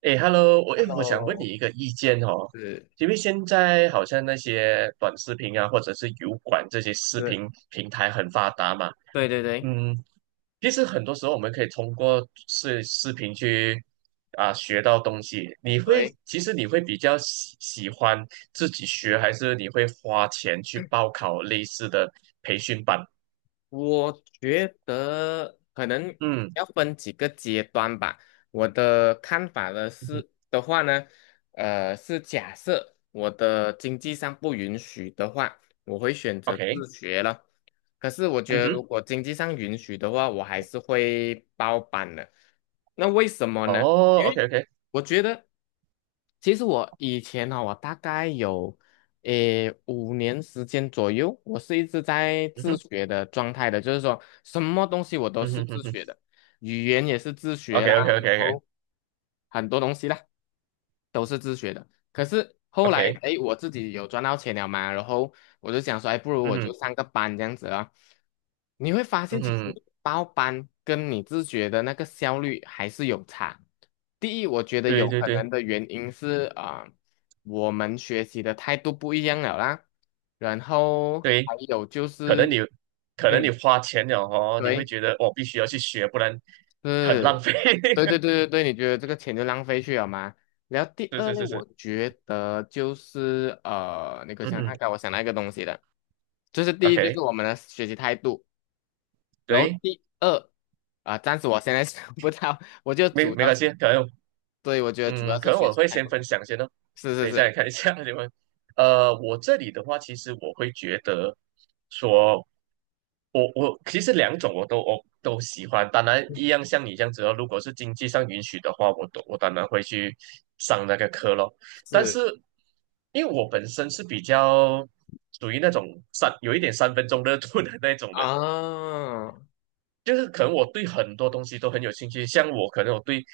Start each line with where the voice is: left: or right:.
right: 哎，Hello，诶我想问你
left: Hello，
right: 一个意见哦。
left: 是
right: 因为现在好像那些短视频啊，或者是油管这些视
left: 是，
right: 频平台很发达嘛。
left: 对对对对
right: 嗯。其实很多时候我们可以通过视频去学到东西。
left: 对，
right: 其实你会比较喜欢自己学，还是你会花钱去报考类似的培训班？
left: 我觉得可能
right: 嗯
left: 要分几个阶段吧。我的看法呢
right: 嗯哼
left: 是的话呢，是假设我的经济上不允许的话，我会选择
right: ，OK。
left: 自学了。可是我觉
right: 嗯
left: 得，如
right: 哼。
left: 果经济上允许的话，我还是会包办的。那为什么呢？
right: 哦
left: 因为
right: ，OK OK。
left: 我觉得，其实我以前呢、我大概有5年时间左右，我是一直在
right: 嗯
left: 自
right: 哼。
left: 学的状态的，就是说什么东西我都
right: 嗯
left: 是
right: 哼哼
left: 自
right: 哼
left: 学的，语言也是自学
right: ，OK
left: 啦，
right: OK OK
left: 然
right: OK
left: 后很多东西啦。都是自学的。可是后来，
right: OK。
left: 哎，我自己有赚到钱了嘛，然后我就想说，哎，不如
right: 嗯
left: 我就
right: 哼
left: 上个班这样子啊。你会发现，
right: 嗯
left: 其实
right: 哼。
left: 你报班跟你自学的那个效率还是有差。第一，我觉得
right: 对
left: 有
right: 对
left: 可
right: 对
left: 能的原因是啊、我们学习的态度不一样了啦。然后
right: 对。
left: 还有就
right: 可能你
left: 是，
right: 可能你
left: 嗯，
right: 花钱了哦，你会
left: 对。
right: 觉得必须要去学，不然很浪
left: 是，
right: 费。
left: 对对对 对对，你觉得这个钱就浪费去了吗？然后第
right: 是
left: 二
right: 是
left: 类，
right: 是
left: 我
right: 是。
left: 觉得就是我
right: 嗯
left: 想
right: 哼
left: 看看，我想到一个东西的，就是第一就是
right: ，OK。
left: 我们的学习态度，然后
right: 对。
left: 第二啊、暂时我现在 想不到，我就
right: 没
left: 主
right: 没
left: 要
right: 关系，
left: 是，
right: 可能
left: 对，我觉得主要
right: 嗯，
left: 是
right: 可能
left: 学
right: 我
left: 习
right: 会
left: 态
right: 先
left: 度，
right: 分享先哦，
left: 是是
right: 等一下你
left: 是
right: 看一下 我这里的话，其实我会觉得说。我其实两种我都喜欢，当然一样像你这样子哦。如果是经济上允许的话，我当然会去上那个课咯。但
left: 是
right: 是因为我本身是比较属于那种有一点三分钟热度的那种
left: 啊
right: 人，
left: 啊
right: 就是可能我对很多东西都很有兴趣。像我可能我对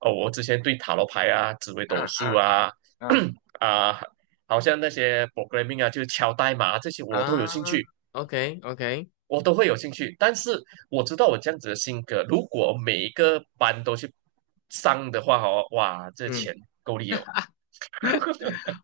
right: 哦，我之前对塔罗牌啊、紫微
left: 啊
right: 斗数
left: 啊
right: 啊，
left: 啊
right: 啊，好像那些 programming 啊，就是敲代码啊这些我都有兴
left: 啊
right: 趣。
left: ，OK OK，
right: 我都会有兴趣，但是我知道我这样子的性格，如果每一个班都去上的话，哦，哇，这
left: 嗯。
right: 钱够力哦。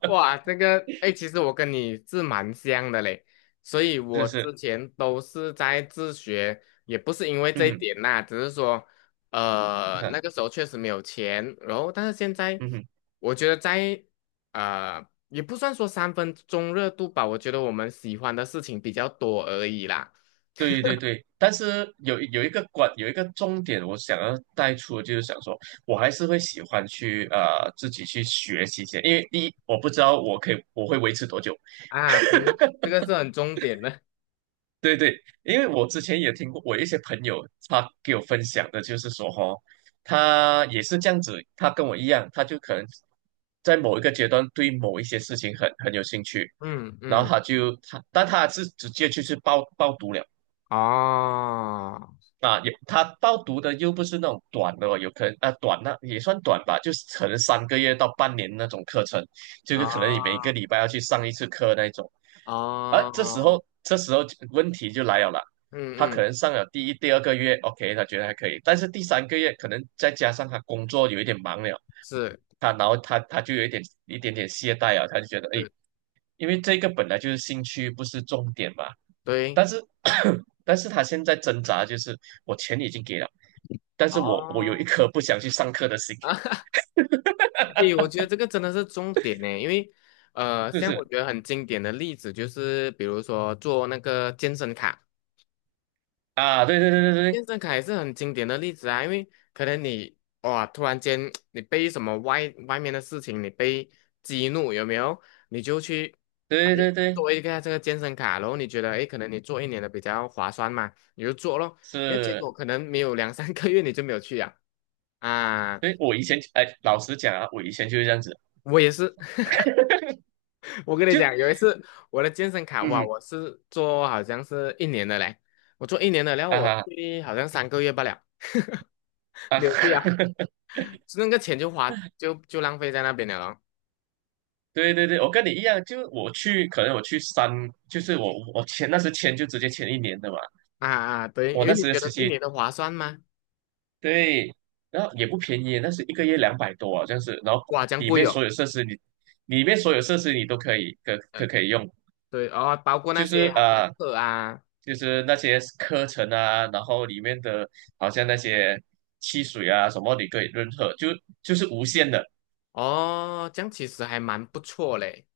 left: 哇，这个，哎，其实我跟你是蛮像的嘞，所以
right: 真
left: 我
right: 的是。
left: 之前都是在自学，也不是因为这一
right: 嗯。
left: 点啦，只是说，
right: 哼。
left: 那个时候确实没有钱，然后但是现在，
right: 嗯哼。
left: 我觉得在，也不算说三分钟热度吧，我觉得我们喜欢的事情比较多而已啦。
right: 对对对。但是有一个重点，我想要带出的就是想说，我还是会喜欢自己去学习一些，因为第一我不知道我可以我会维持多久。
left: 啊，对，这个是很重点的，
right: 对对。因为我之前也听过，我一些朋友他给我分享的，就是说他也是这样子，他跟我一样，他就可能在某一个阶段对某一些事情很有兴趣，
left: 嗯
right: 然后
left: 嗯，
right: 他就他，但他是直接就是报读了。
left: 哦，
right: 啊，有他报读的又不是那种短的哦，有可能啊短那也算短吧，就是可能三个月到半年那种课程，就是可能你每个礼
left: 哦，
right: 拜要去上一次课那一种。而这时
left: 哦，
right: 候这时候问题就来了啦。
left: 嗯
right: 他可
left: 嗯，
right: 能上了第一、第二个月，OK，他觉得还可以，但是第三个月可能再加上他工作有一点忙了，
left: 是
right: 然后他就有一点点懈怠啊，他就觉得哎，诶
left: 是，
right: 因为这个本来就是兴趣，不是重点嘛。
left: 对。
right: 但是 但是他现在挣扎就是我钱已经给了，但是我有一
left: 哦，
right: 颗不想去上课的心。
left: 诶，我觉得这个真的是重点呢，因为
right: 就
left: 像我
right: 是
left: 觉得很经典的例子就是，比如说做那个健身卡，
right: 啊。对对对对
left: 健身卡也是很经典的例子啊，因为可能你哇，突然间 你被什么外面的事情你被激怒，有没有？你就去哎
right: 对对对对。
left: 做一个这个健身卡，然后你觉得哎，诶可能你做一年的比较划算嘛，你就做咯，那结
right: 是。
left: 果可能没有两三个月你就没有去啊。啊，
right: 对我以前老实讲啊，我以前就是这样子。
left: 我也是，我跟你
right: 就
left: 讲，有一次我的健身卡，哇，
right: 嗯
left: 我是做好像是一年的嘞，我做一年的，然后
right: 啊
left: 我
right: 哈
left: 去好像三个月不了，
right: 啊，
left: 没有去啊，那个钱就花就就浪费在那边了咯。
right: 对对对。我跟你一样，就我去可能我去三，就是我签那时签就直接签一年的嘛。
left: 啊啊，啊对，
right: 我
left: 因为
right: 那
left: 你
right: 时
left: 觉
right: 其实
left: 得一
right: 习。
left: 年的划算吗？
right: 对。然后也不便宜，那是一个月200多啊，这样子。然后
left: 哇，这样
right: 里
left: 贵
right: 面
left: 哦。
right: 所有设施你，里面所有设施你都可以可
left: 呃，
right: 可可以用，
left: 对哦，包括
right: 就
left: 那些
right: 是
left: 好像
right: 呃，
left: 课啊，
right: 就是那些课程啊，然后里面的好像那些汽水啊什么，你可以任喝，就是无限的。
left: 哦，这样其实还蛮不错嘞。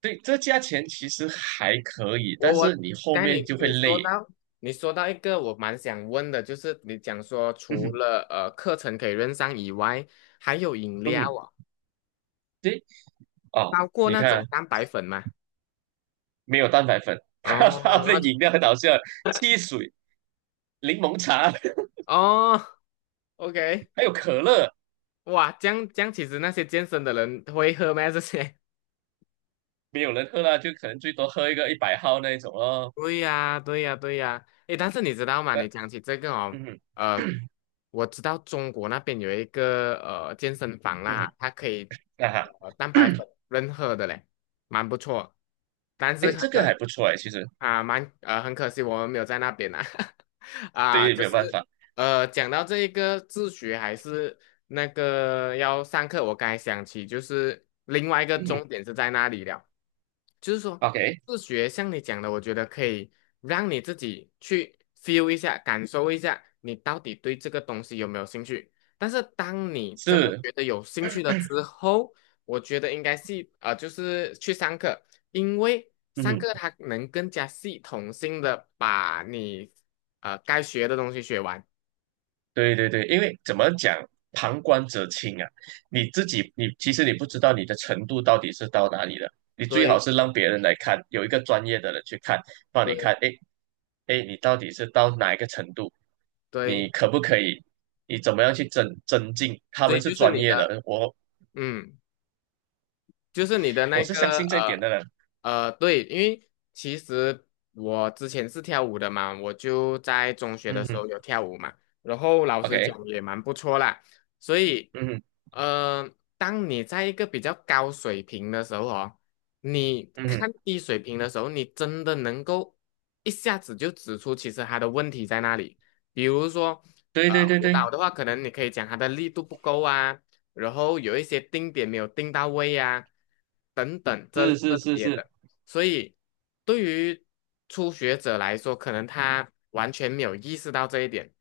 right: 对，这价钱其实还可以，
left: 我
right: 但是
left: 我
right: 你后
left: 刚才你
right: 面就会
left: 你说
right: 累。
left: 到一个我蛮想问的，就是你讲说
right: 嗯
left: 除
right: 哼。
left: 了课程可以认上以外，还有饮
right: 嗯
left: 料
right: 哼。
left: 啊。
right: 对哦，
left: 包过
right: 你
left: 那种
right: 看
left: 蛋白粉吗？
right: 没有蛋白粉。
left: 哦，
right: 它的
left: 那
right: 饮料很好笑，汽水、柠檬茶。
left: 哦，OK，
right: 还有可乐。
left: 哇，这样这样，其实那些健身的人会喝吗？这些
right: 没有人喝啦，就可能最多喝一个一百号那一种咯。
left: 对呀，对呀，对呀。诶，但是你知道吗？
right: 但
left: 你讲起这个哦，
right: 嗯
left: 呃，我知道中国那边有一个健身房
right: 嗯。
left: 啦，它可以
right: 啊哈。
left: 蛋白 粉任喝的嘞，蛮不错。但 是
right: 哎，
left: 很
right: 这个
left: 可
right: 还不错哎，其实
left: 啊，蛮很可惜我们没有在那边啊。啊，
right: 对，
left: 就
right: 没有办
left: 是
right: 法。
left: 讲到这一个自学还是那个要上课，我刚才想起就是另外一个
right: 嗯
left: 重点是在那里了。就是说，
right: ，OK。
left: 自学像你讲的，我觉得可以让你自己去 feel 一下，感受一下，你到底对这个东西有没有兴趣。但是当你真的
right: 是。
left: 觉得有兴趣了之后，我觉得应该是就是去上课，因为上
right: 嗯。
left: 课它能更加系统性的把你该学的东西学完。
right: 对对对，因为怎么讲，旁观者清啊。你自己你其实你不知道你的程度到底是到哪里了，你最好
left: 对
right: 是让别人来看，有一个专业的人去看，帮你
left: 对
right: 看，哎哎，诶你到底是到哪一个程度，你
left: 对，
right: 可不可以，你怎么样去增进？他
left: 所以
right: 们是
left: 就是
right: 专
left: 你
right: 业
left: 的
right: 的。我
left: 嗯。就是你的
right: 我
left: 那
right: 是相
left: 个
right: 信这一点的人。
left: 对，因为其实我之前是跳舞的嘛，我就在中学的
right: 嗯
left: 时
right: 哼
left: 候有跳舞嘛，然后老实讲
right: ，OK。
left: 也蛮不错啦，所以
right: 嗯哼。
left: 呃，当你在一个比较高水平的时候哦，你
right: 嗯哼。
left: 看低水平的时候，你真的能够一下子就指出其实他的问题在哪里，比如说
right: 对
left: 呃
right: 对对
left: 舞
right: 对。
left: 蹈的话，可能你可以讲他的力度不够啊。然后有一些定点没有定到位呀、等等这
right: 是
left: 这
right: 是是
left: 些
right: 是。
left: 的，所以对于初学者来说，可能他完全没有意识到这一点。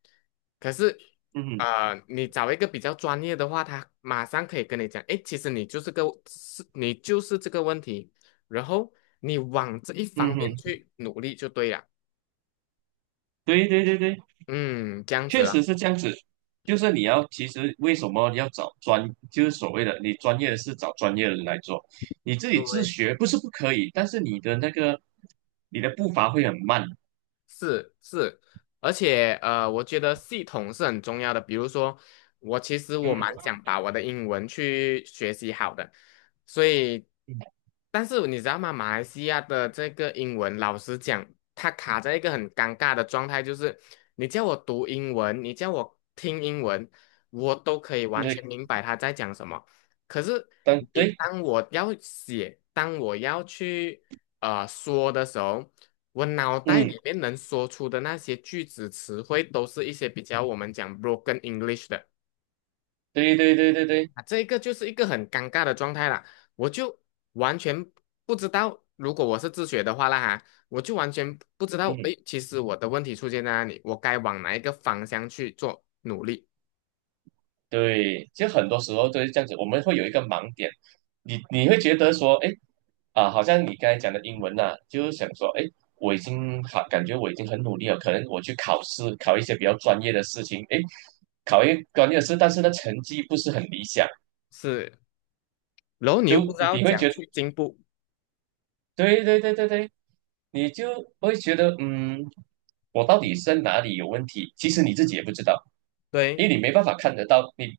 left: 可是，
right: 嗯哼。
left: 你找一个比较专业的话，他马上可以跟你讲，诶，其实你就是这个问题，然后你往这一
right: 嗯
left: 方面
right: 哼。
left: 去努力就对了。
right: 对对对对。
left: 嗯，这样子
right: 确实
left: 了。
right: 是这样子，就是其实为什么要找就是所谓的你专业的事找专业的人来做。你自己自
left: 对
right: 学不是不可以，但是你的步伐会很慢。
left: 是是，而且我觉得系统是很重要的。比如说，我其实
right: 嗯。
left: 蛮想把我的英文去学习好的，所以，但是你知道吗？马来西亚的这个英文，老实讲，它卡在一个很尴尬的状态，就是你叫我读英文，你叫我听英文，我都可以完全
right: 对
left: 明白他在讲什么。可是
right: 但
left: 你
right: 对。
left: 当我要写，当我要去说的时候，我脑袋
right: 嗯。
left: 里面能说出的那些句子词汇，都是一些比较我们讲 broken English 的
right: 对对对对对。
left: 啊，这个就是一个很尴尬的状态啦。我就完全不知道，如果我是自学的话啦哈，我就完全不知道，诶，
right: 嗯。
left: 其实我的问题出现在哪里，我该往哪一个方向去做努力
right: 对，就很多时候都是这样子，我们会有一个盲点，你会觉得说，哎，啊，好像你刚才讲的英文呐、就是想说，哎，我已经好，感觉我已经很努力了，可能我去考试，考一些比较专业的事情，哎，考一专业的事，但是呢，成绩不是很理想。
left: 是，然后你
right: 就
left: 又不知道
right: 你会
left: 讲
right: 觉得。
left: 去进步，
right: 对对对对对。你就会觉得，嗯，我到底是在哪里有问题？其实你自己也不知道，
left: 对。
right: 因为你没办法看得到，你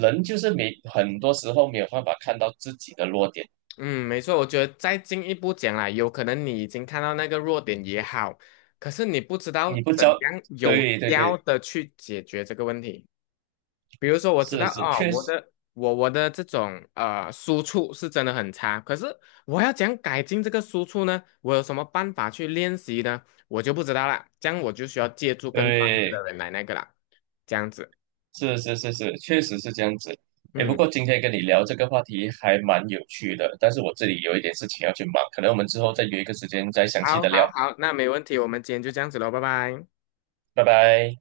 right: 人就是没很多时候没有办法看到自己的弱点。
left: 嗯，没错，我觉得再进一步讲啦，有可能你已经看到那个弱点也好，可是你不知
right: 你
left: 道
right: 不知
left: 怎
right: 道。
left: 样有
right: 对对
left: 效
right: 对。
left: 的去解决这个问题。比如说，我知
right: 是
left: 道
right: 是。
left: 哦，
right: 确
left: 我
right: 实。
left: 的我我的这种输出是真的很差，可是我要怎样改进这个输出呢？我有什么办法去练习呢？我就不知道啦，这样我就需要借助更专业的
right: 对。
left: 人来那个啦，这样子。
right: 是是是是。确实是这样子。哎，不
left: 嗯，
right: 过今天跟你聊这个话题还蛮有趣的，但是我这里有一点事情要去忙，可能我们之后再约一个时间再详细
left: 好，
right: 的聊，
left: 好，好，那没问题，我们今天就这样子喽，拜拜。
right: 拜拜。